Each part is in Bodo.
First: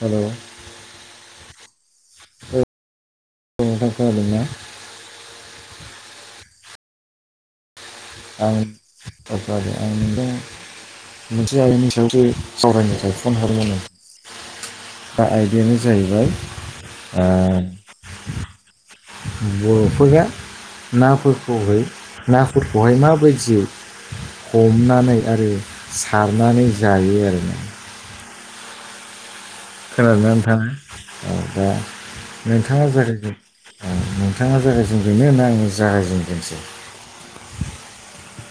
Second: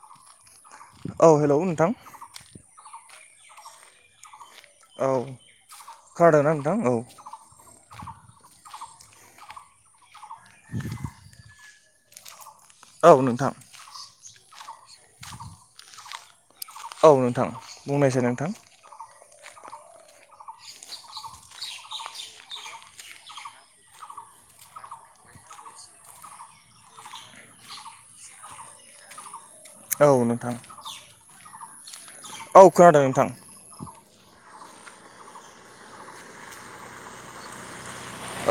हेलौ औ हेलौ नोंथां खोनादों ना औ खोनादों ना नोंथां औ आं आं [unintelligible] मोनसे आयदानि सायावबो सावरायनो औ थाखाय फन नोंथां हरोमोन दा आयदायानो जाहैबाय औ नोंथां ओ बुंनायसै नोंथां बर'फोरा नाफोरखौहाय नाफोरखौहाय माबायदि हमनानै आरो सारनानै जायो आरो ना औ खोनादों ना नोंथां नोंथाङा औ दा औ नोंथाङा खोनादों जागाय नोंथां औ बिथाङा जायगायजों बेनो होनना आंनि जागायजों दनोसै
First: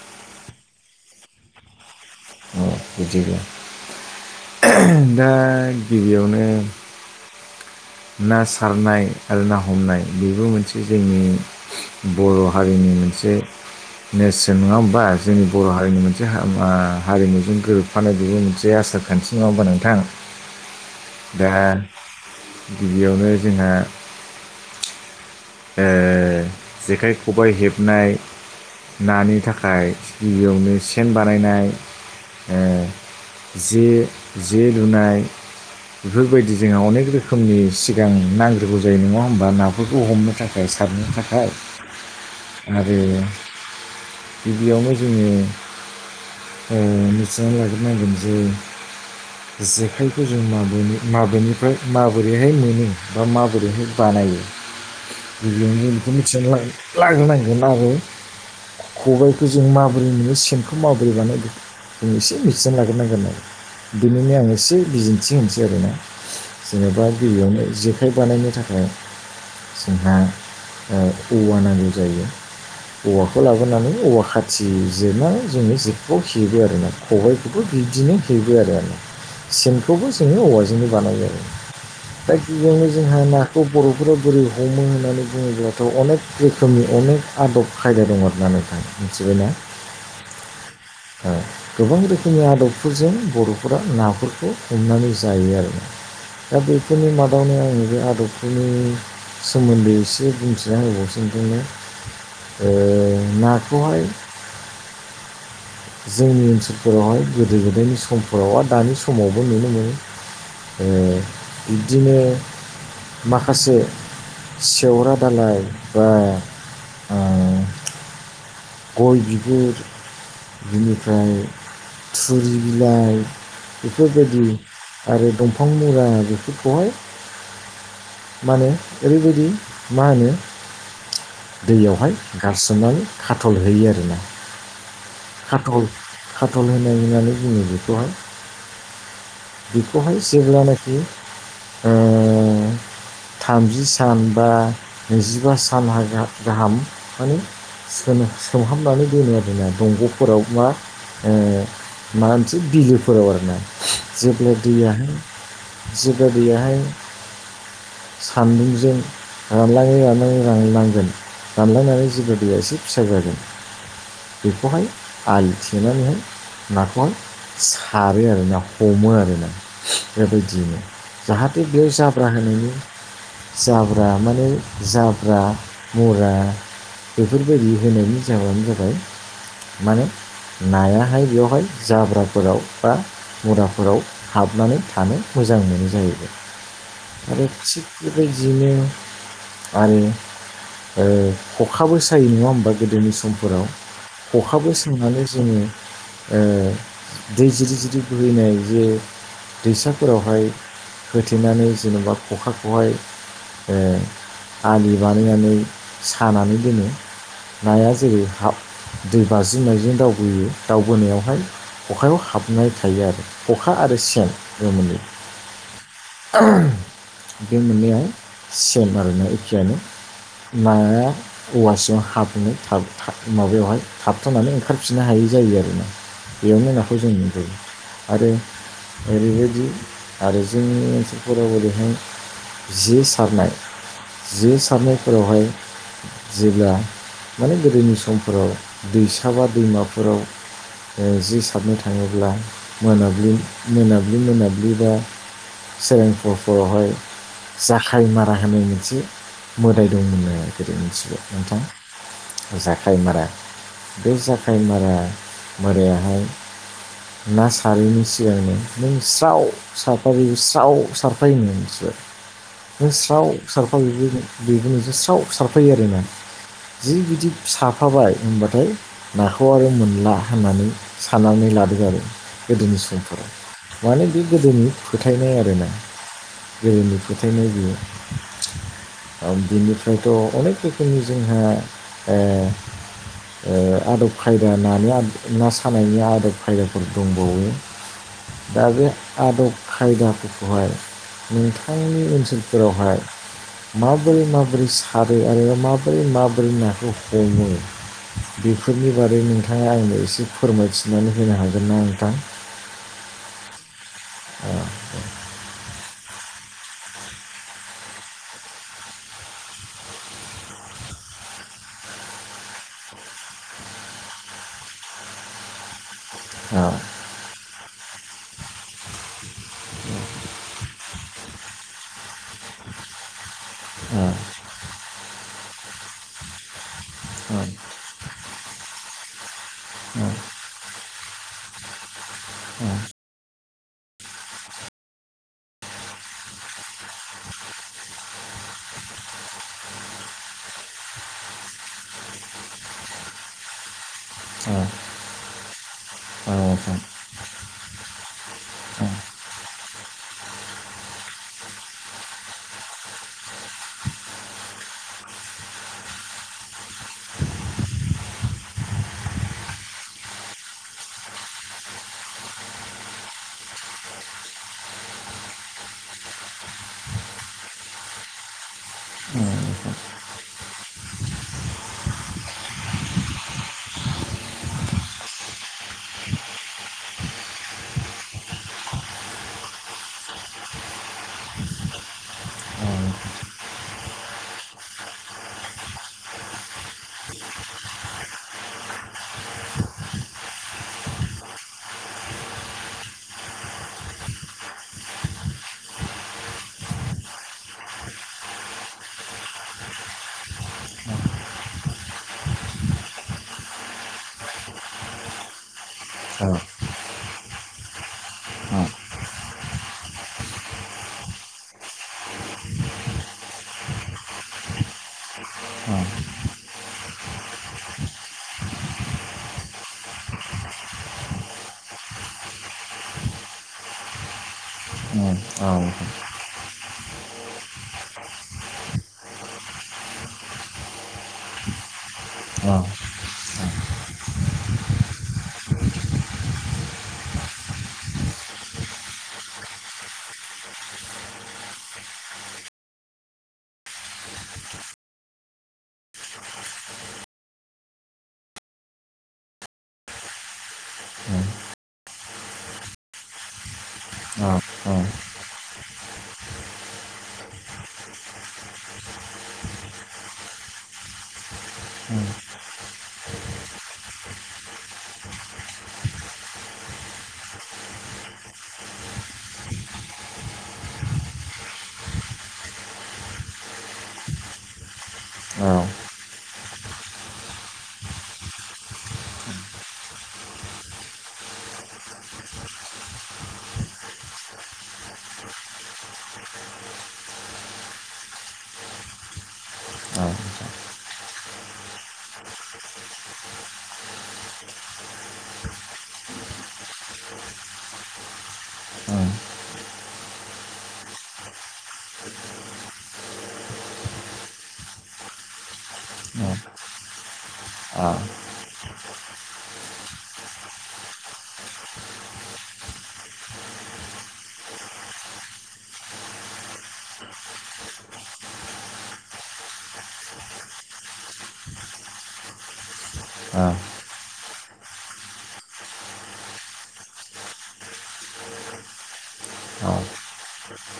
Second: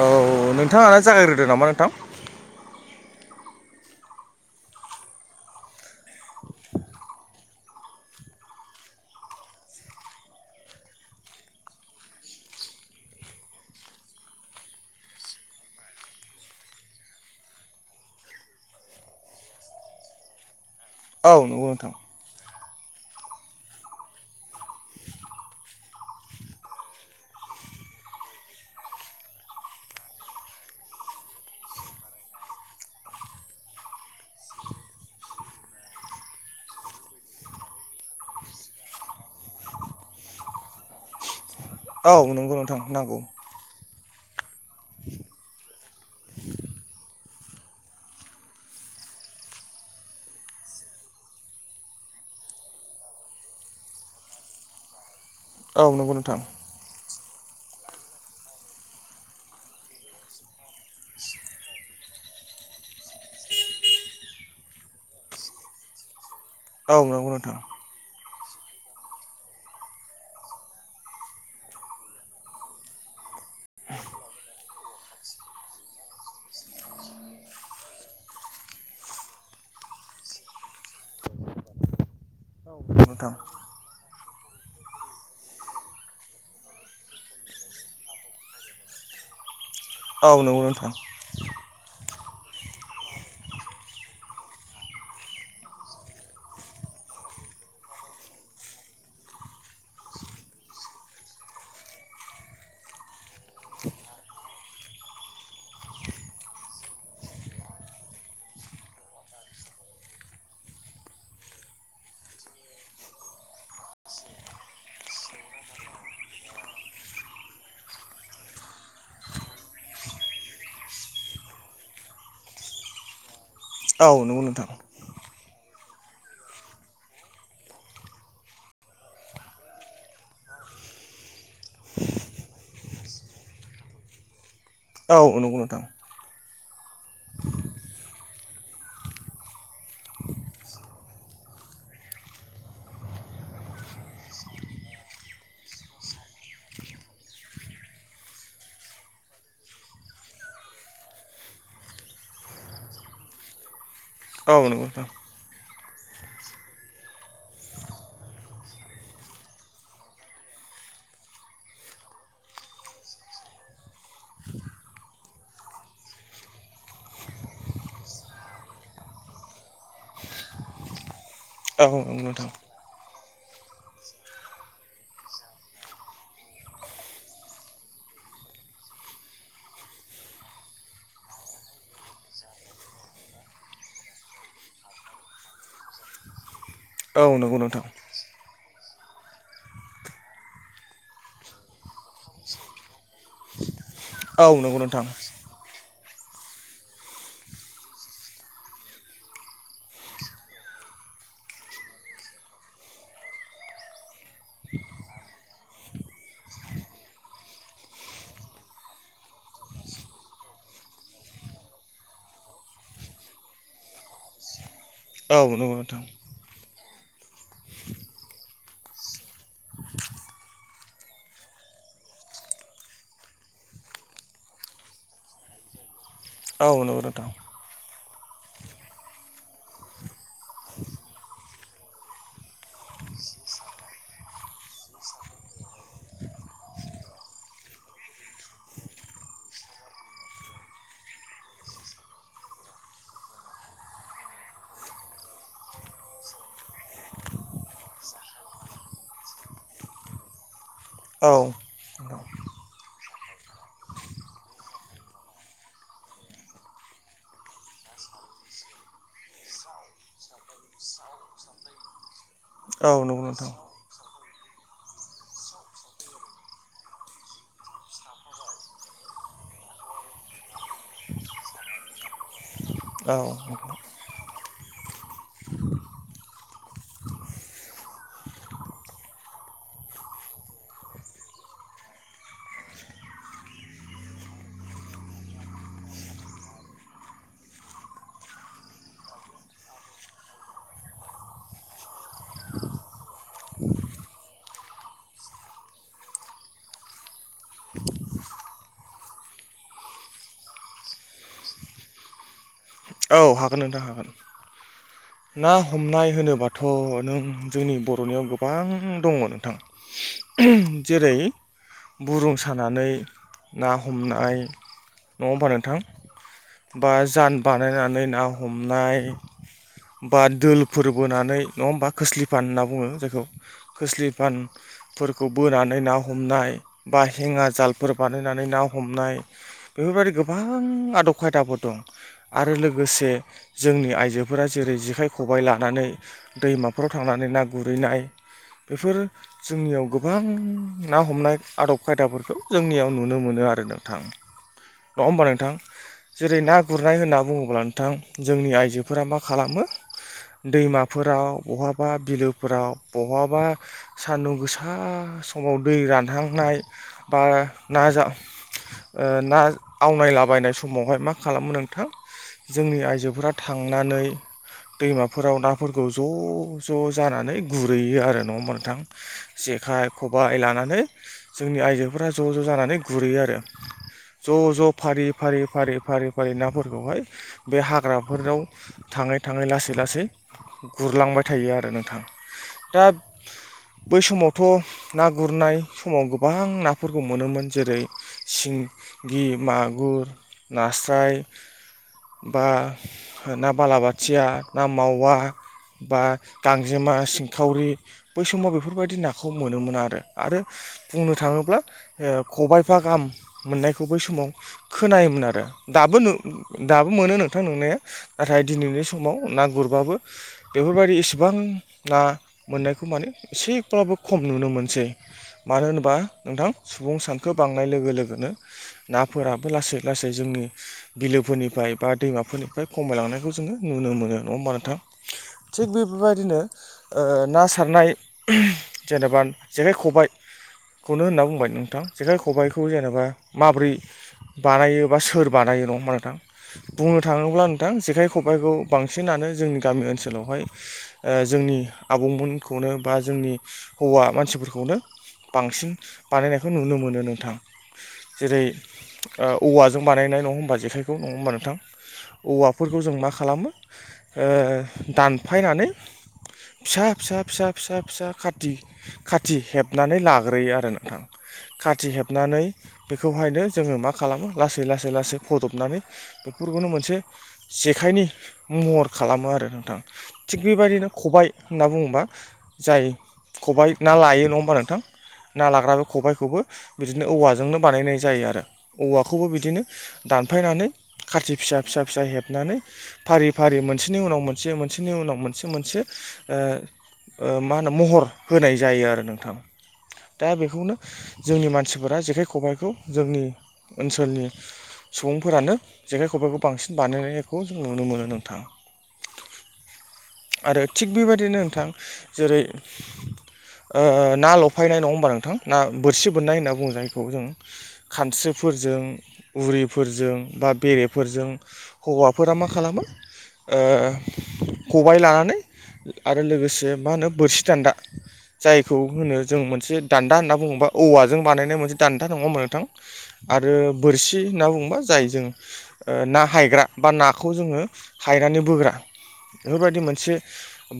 औ नोंथाङा ना जागायग्रोदो नामा नोंथां औ बुजिबाय दा गिबियावनो ना सारनाय आरो ना हमनाय बेबो मोनसे जोंनि बर' हारिनि मोनसे नेेरसोन नङा होमबा जोंनि बर' हारिनि मोनसे हारिमुजों गोरोबफानाय बेबो मोनसे आसार खान्थि मावबो नोंथां औ दा नंगौ नोंथां। गिबियावनो जोंहा जेखाइ खबाय हेबनाय नानि थाखाय गिबियावनो सेन बानायनाय जे जे लुनाय बेफोरबायदि जोंहा अनेक रोखोमनि सिगां नांग्रोगौ जायो नङा होमबा नाफोरखौ हमनो। थाखाय सारनो थाखाय औ नंगौ नोंथां नांगौ। आरो गिबियावनो जोङो मिथिनानै लाग्रोनांगोन जे जेखाइखौ जों माबेनिफ्राय माबोरैहाय मोनो बा माबोरैहाय बाना लायो। जों औ बेखौ नंगौ नोंथां मिथिनानै लाग्रोनांगोन। खबायखौ जों माबोरै मोनो सेनखौ माबोरै बानायो। जों एसे मिथिनानै लाग्रोनांगोन आरो बेनिनो आं एसे बिदिन्थि होनोसै आरोना। औ जेनेबा नंगौ नोंथां गिबियावनो जेखाइ बानायनो थाखाय जोंहा औवा नांगौ जायो। औवाखौ लाबोनानै औवा खाथिजिरनानै जोङो जेखौ हेबो आरो ना खबायखौबो बिदिनो हेबो आरो आरो सेनखौबो जोङो औवाजोंनो बानायो आरो। गिबियावनो जोंहा नोंथां नाखौ बर'फोरा बोरै हमो होननानै बुङोब्लाथ' अनेक रोखोमनि अनेक आदब खायदा दं आरोना नोंथां मिथिबायना औ नंगौ नोंथां। जोंनि आदबफोरजों बर'फोरा नाफोरखौ हमनानै जायो आरो ना। दा बेफोरनि मादावनो आङो बे आदबफोरनि सोमोनदै एसे बुंथिना होबावनोसै नोंथांनो नाखौहाय [inaudible] जोंनि ओनसोलफोरावहाय गोदो गोदायनि समफोराव आरो दानि समावबो नुनो मोनो। बिदिनो माखासे सेवरा दालाय बा आ गय बिगुर बिनिफ्राय थुरि बिलाइ औ नंगौ बेफोरबायदि नोंथां आरो दंफां मुरा बेफोरखौहाय माने ओरैबायदि मा होनो दैयावहाय गारसोमनानै खाथल होयो आरोना। औ नंगौ नोंथां। बटल होनाय होननानै बुङो बेखौहाय बेखौहाय जेब्लानाखि ओ थामजि सान बा नैजिबा सान गाहाम माने सोमहाबनानै दोनो आरोना दंग'फोराव मा माबा मोनसे बिलोफोराव आरोना जेब्ला औ नंगौ नोंथां दैयाहाय जेब्ला दैयाहाय सान्दुंजों रानलाङै रानलाङै रानलांगोन। रानलांनानै जेबो दैया एसे फिसा जागोन बेखौहाय आलि थेनानैहाय नाखौहाय सारो आरो ना हमो आरोना बेबायदियैनो जाहाथे बे औ जाब्रा नंगौ नोंथां होनायनि जाब्रा माने जाब्रा मुरा बेफोर बायदि होनायनि जाहोनानो जाबाय माने नायाहाय बेवहाय जाब्राफोराव बा मुराफोराव हाबनानै थानो मोनो। मोजां मोनो जाहैबाय औ आरो नंगौ नोंथां थिग बेबायदिनो बिदिनो आरो खखाबो सायो नङा होमबा गोदोनि समफोराव औ खखाबो नंगौ नोंथां सोंनानै जोङो दै जिरि जिरि बोहैनाय जे दैसाफोरावहाय होथेनानै जेनेबा खखाखौहाय आलि बानायनानै सानानै दोनो। नाया जेरै हाब दै बाज्रिनायजों दावबोयो दावबोनायावहाय अखायाव हाबनाय थायो आरो खखा आरो सेन जै औ नंगौ नोंथां बे मोननैया सेम आरोना एखेयानो नाया औवा स ज हाबुङै माबायावहाय थाबथ'नानै ओंखारफिननो हायै जायो आरो ना। बेयावनो औ नंगौ नाखौ जों नोंथां जायो। आरो ओरैबायदि आरो जोंनि ओनसोलफोराव ओरैहाय जे सारनाय जे सारनायफोरावहाय जेब्ला माने गोदोनि समफोराव दैसा बा दैमाफोराव जि सारनो थाङोब्ला मोनाब्लि मोनाब्लि मोनाब्लि बा सफोर रहाय जाखाय मारा होनाय मोनसे मोदाय दंमोन आरो गोदै मिथिबाय औ नोंथां। जाखाय मारा बे जाखाय मारा मोरायाहाय ना सारहैनि सिगांनो नों स्राव सारफ स्राव सारफायो बिसोरो औ नंगौ स्राव नोंथां सारफा बेबो नोंस स्राव सारफायो आरो ना। जि बिदि साफाबाय होनबाथाय नाखौ आरो मोनला होननानै साननानै लादों आरो गोदोनि औ समफोराव माने बे गोदोनि फोथायनाय आर ना गोदोनि फोथायनाय बियो बिनिफ्रायथ' अनेक रोखोमनि जोंहा आदब खायदा नानि ना सानायनि आदब खायदाफोर दंबावो। दा बे आदब खायदाखौहाय नोंथांनि ओनसोलफोरावहाय माबोरै माबोरै सारो आरो माबोरै मोरै माबोरै नाखौ हमो? बेफोरनि बारै नोंथाङा आंनो एसे फोरमायथिनानै होनो हागोन ना नोंथां। औ हागोन नोंथां हागोन। अ ना हमनाय होनोबाथ' नों जोंनि बर'नियाव गोबां दङ नोंथां। जेरै बुरुम सानानै ना हमनाय नङा होमबा नोंथां? औ बा जान बानायनानै ना हमनाय बा दोलफोर बोनानै नङा होमबा खोस्लिफान होनना बुङो जायखौ औ खोस्लिफानफोरखौ बोनानै ना हमनाय बा औ हेंङा जालफोर बानायनानै ना हमनाय औ बेफोरबायदि गोबां बब खायदाफोर दं आरो लोगोसे जोंनि आइजोफोरा जेरै ज जेखाइ खबाइ लानानै दैमाफोराव थांनानै ना गुरहैनाय, बेफोर जोंनियाव गोबां ना हमनाय आदब खायदाफोरखौ जोंनियाव नुनो मोनो। आरो नोंथां नङा होमबा नोंथां जेरै ना नोंथां गुरनाय होनना बुङोब्ला नोंथां जोंनि आइजोफोरा मा खालामो? [inaudible] दैमाफोराव बहाबा बिलोफोराव बहाबा सान्दुं गोसा सं फुाव दै रानहांनाय बा ना जा ना आवनायलाबायनाय समावहाय मा खालामो नोंथां जोंनि आइजोफोरा थांनानै दैमाफोराव नाफोरखौ ज' ज' जानानै गुरहैयो आरो न' मोनथां जेख खबबाय लानानै जोंनि आइजोफोरा ज' ज' जानानै गुरैयो आरो ज' ज' फारि फारि फारि फारि फारि नाफोरखौहाय बे हाग्राफोराव थ थाङै थाङै लासै लासै गुरलांबाय थायो आरो नोंथां दा बै समावथ' ना गुरनाय समाव गोबां नाफोरखौ मोनोमोन जेरै सिं गि मागुर नास्राय बा ना बालाबाथिया ना मावा बा गांजेमा सिंखावरि बै समाव बेफोरबायदि नाखौ मोनोमोन आरो आरो बुंनो थाङोब्ला खबाइफा गाहाम मोननायखौ बै समाव खोनायोमोन आरो दाबो औ दाबो मोनो नोंथां नोंनाया नाथाय औ दिनैनि समाव ना गुरबाबो बेफोरबायदि इसेबां ना मोननायखौ माने एसेब्लाबो खम नुनो मोनसै मानो होनोबा नोंथां सुबुं सानखो बांनाय लोगो लोगोनो नाफो राबो लासै लासै जोंनि बिलोफोरनिफ्राय बा दैमाफोरनिफ्राय खमायलांनायखौ जोङो नुनो मोनो। नङा होमबा नोंथां नोंथां औ थिग बेफोरबायदिनो ओ ना सारनाय जेनेबा जेखाइ खबाय खौनो होनना बुंबाय नोंथां जेखाइ औ औ खबाइखौ जेनेबा माब्रै बानायो बा सोर बानायो नङा होमबा नोंथां बुंनो थाङोब्ला नोंथां जेखाय खबाइखौ बां सिनानो जोंनि गामि ओनसोलावहाय जोंनि आबौमोनखौनो बा जोंनि हौवा मानसिफोरखौनो बांसिन बानायनायखौ नुनो मोनो नोंथां जेरै औवाजों बानायनाय नङा होमबा जेखाइखौ नङा होमबा नोंथां औवाफोरखौ जों मा खालामो ओ औ औ दानफायनानै फिसा फिसा फिसा फिसा फिसा खाथि हेबनानै लाग्रोयो आरो नोंथां खाथि हेबनानै बेखौहायनो जोङो मा खालामो लासै लासै लासै फदबनानै बेफोरखौनो मोनसे जेखाइनि महर खालामो आरो नोंथां थिग बेबायदिनो खबाइ होनना बुङोबा जाय खबाय ना लायो नङा होमबा नोंथां ना लाग्रााबो खबायखौबो बिदिनो औवाजोंनो बानायनाय जायो आरो औवाखौबो बिदिनो दानफायनानै खाथि फि सा फिसा फिसा हेबनानै फारि फारि मोनसेनि उनाव मोनसे मोनसेनि उनाव मोनसे मोनसे आ मा होनो महर होनाय जायो आरो नोंथां दा बेखौनो जोंनि मानसिफोरा जेखाइ खबाइखौ जोंनि ओनसोलनि सुबुंफोरानो जेखाय खबाइखौ बांसिन बानायनायखौ जों नुनो मोनो नोंथाङा आरो थिग बेबायदिनो नोंथां जेरै ओ ना लफायनाय नङा होमबा नोंथां ना बोरसि बोननाय होनना बुङो जायखौ जों खानस्रिफोरजों उरिफोरजों बा बेरेफोरजों हौवाफोरा मा खालामो ओ खबाय लानानै आरो लोगोसे मा होनो बोरसि दान्दा जायखौ होनो जों मोनसे दान्दा होनना बुङोबा औवाजों बानायनाय मोनसे दान्दा नङा होमबा नोंथां आरो बोरसि होनना बुंङोबा जाय जों ना हायग्रा बा नाखौ जोङो हायनानै बोग्रा औ बेफोरबायदि मोनसे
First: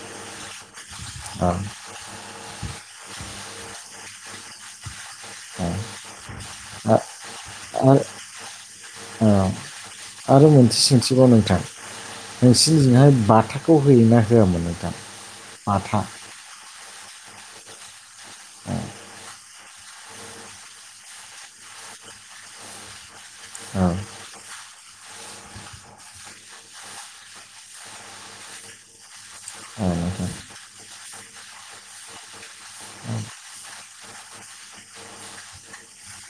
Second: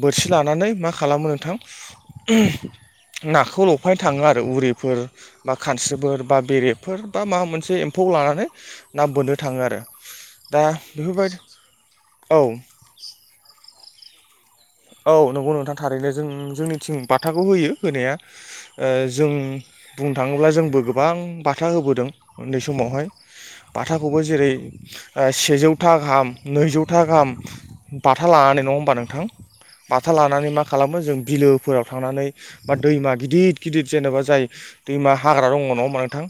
बोरसि लानानै मा खालामो नोंथां नाखौ लफायनो थाङो आरो उरिफोर बा खानस्रिफोर बा बेरेफोर बा माबा मोनसे आरो एम्फौ लानानै ना औ बोननो थाङो आरो आरो दा मोनसे सोंथिबाव बेफोरबायदि नोंथां औ नोंसिनिजोंहाय बाथाखौ होयोना होयामोन औ नंगौ नोंथां थारैनो जों जोंनि थिं बाथाखौ होयो होनाया औ जों बुंनो थाङोब्ला जोंबो गोबां बाथा हो बोदों उन्दै समावहाय औ बाथाखौबो जेरै सेजौथा गाहाम नैजौथा गाहाम बाथा लाना नै नङा होमबा नोंथां औ बाथा नोंथां लानानै मा खालामो जों बिलोफोराव थांनानै बा दैमा गिदिर गिदिर जेनेबा जाय दैमा हाग्रा दङ नङा होमबा नोंथां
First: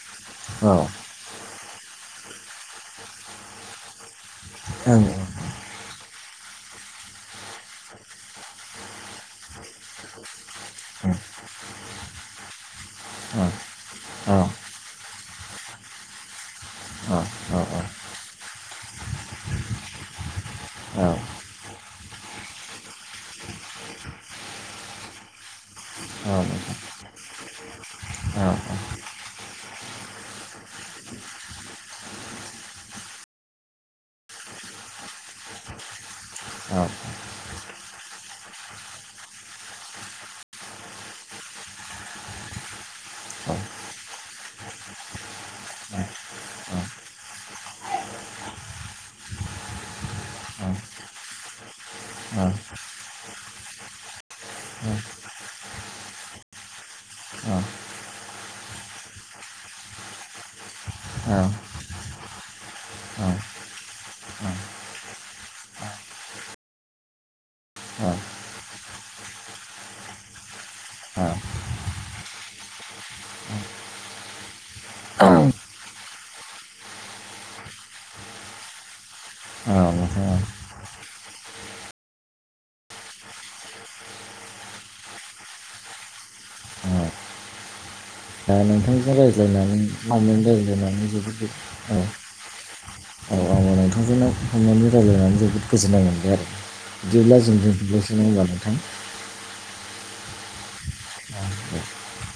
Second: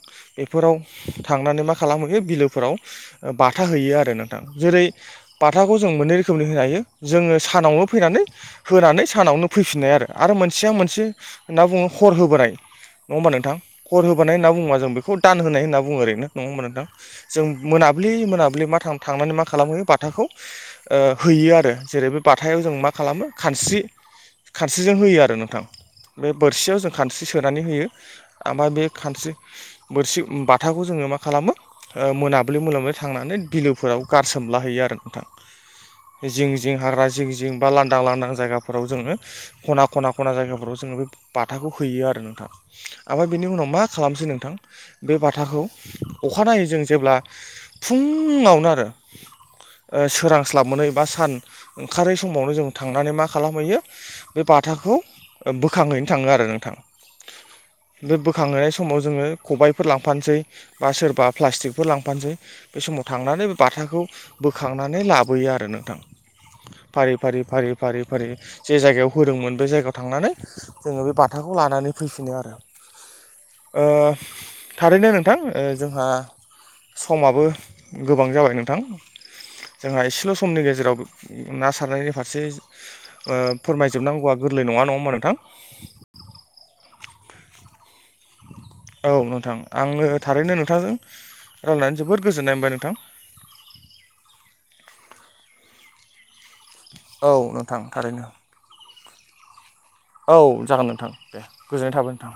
औ बेफोराव ओं थांनानै मा खालामहैयो बिलोफोराव बाथा होयो आरो नोंथां जेरै औ बाथाखौ जों मोननै रोखोमनि होनो हायो जोङो सानावनो फैनानै होनानै सानावनो फैफिननाय आरो मोनसेया मोनसे होनना बुङो हर होबोनाय नङा होमबा नोंथां खर औ होबोनाय होनना बुङोबा जों बेखौ दान होनाय होनना बुङो ओरैनो नङा होमबा नोंथां औ औ जों मोना मोनाब्लि मोनाब्लि मा थांनानै मा खालामहयो बाथाखौ ओ हैयो आरो जेरै बे बाथायाव जों मा खालामो खानस्रि खानस्रिजों होयो आरो नोंथां बे बोरसियाव जों खानस्रि सोनानै होयो ओमफ्राय बे खानस्रि बोरसि बाथाखौ जों आोङो मा खालामो मोनाब्लि मोनाब्लि थांनानै बिलोफोराव गारसोमलाहैयो आरो नोंथां जिं जिं हाग्रा जिं जिं बा लांदां लांदां जायगाफोराव जोङो ख'ना ख'ना ख'ना जायगाफोराव जोङो बे बाथाखौ हैयो आरो नोंथां ओमफ्राय बिनि उनाव मा खालामसै नोंथां बे बाथाखौ अखानायै जों जेब्ला फुङावनो आरो सोरांस्लाब मोनै बा सान ओंखारै औ समावनो जों थांनानै मा खालामहैयो बे बाथाखौ बोखांहैनो थाङो आरो नोंथां औ बे बोखांहाय समाव जोङो खबायफोर लांफानोसै बा सोरबा औ औ प्लास्टिकफोर लांफानोसै बे समाव माव थांनानै बे बाथाखौ बोखांनानै लाबोयो आरो नोंथां [inaudible] फारि फारि फारि फारि औ फारि जे जायगायाव होदोंमोन बे जायगायाव थांनानै जोङो बे बाथाखौ लानानै फैफिनो आरो औ [inaudible] ओ थारैनो नोंथां जोंहा समाबो गोबां जाबाय नोंथां जोंहा नोंथां एसेल' औ समनि गेजेराव ना सारनायनि फारसे ओ फोरमायजोबनांगौया गोरलै नङा नङा होनबा नोंथां औ [unintelligible] औ नोंथांजों नोंथां रायलायनानै आंनो थारैनो गमजों [unintelligible] नोंथांजों रायलायनानै जोबोद रायलायनानै औ जोबोद गोजोननाय मोनबाय नोंथां आ नोंथांजों थांनानै रायलायनानै जोबोद गोजोननाय मोनबाय आरो औ बिदिब्ला जों नोंथां दोनथ'नोनोसै नङा थारैनो होनब्ला नोंथां औ जागोन नोंथां दे गोजोननाय थाबाय नोंथां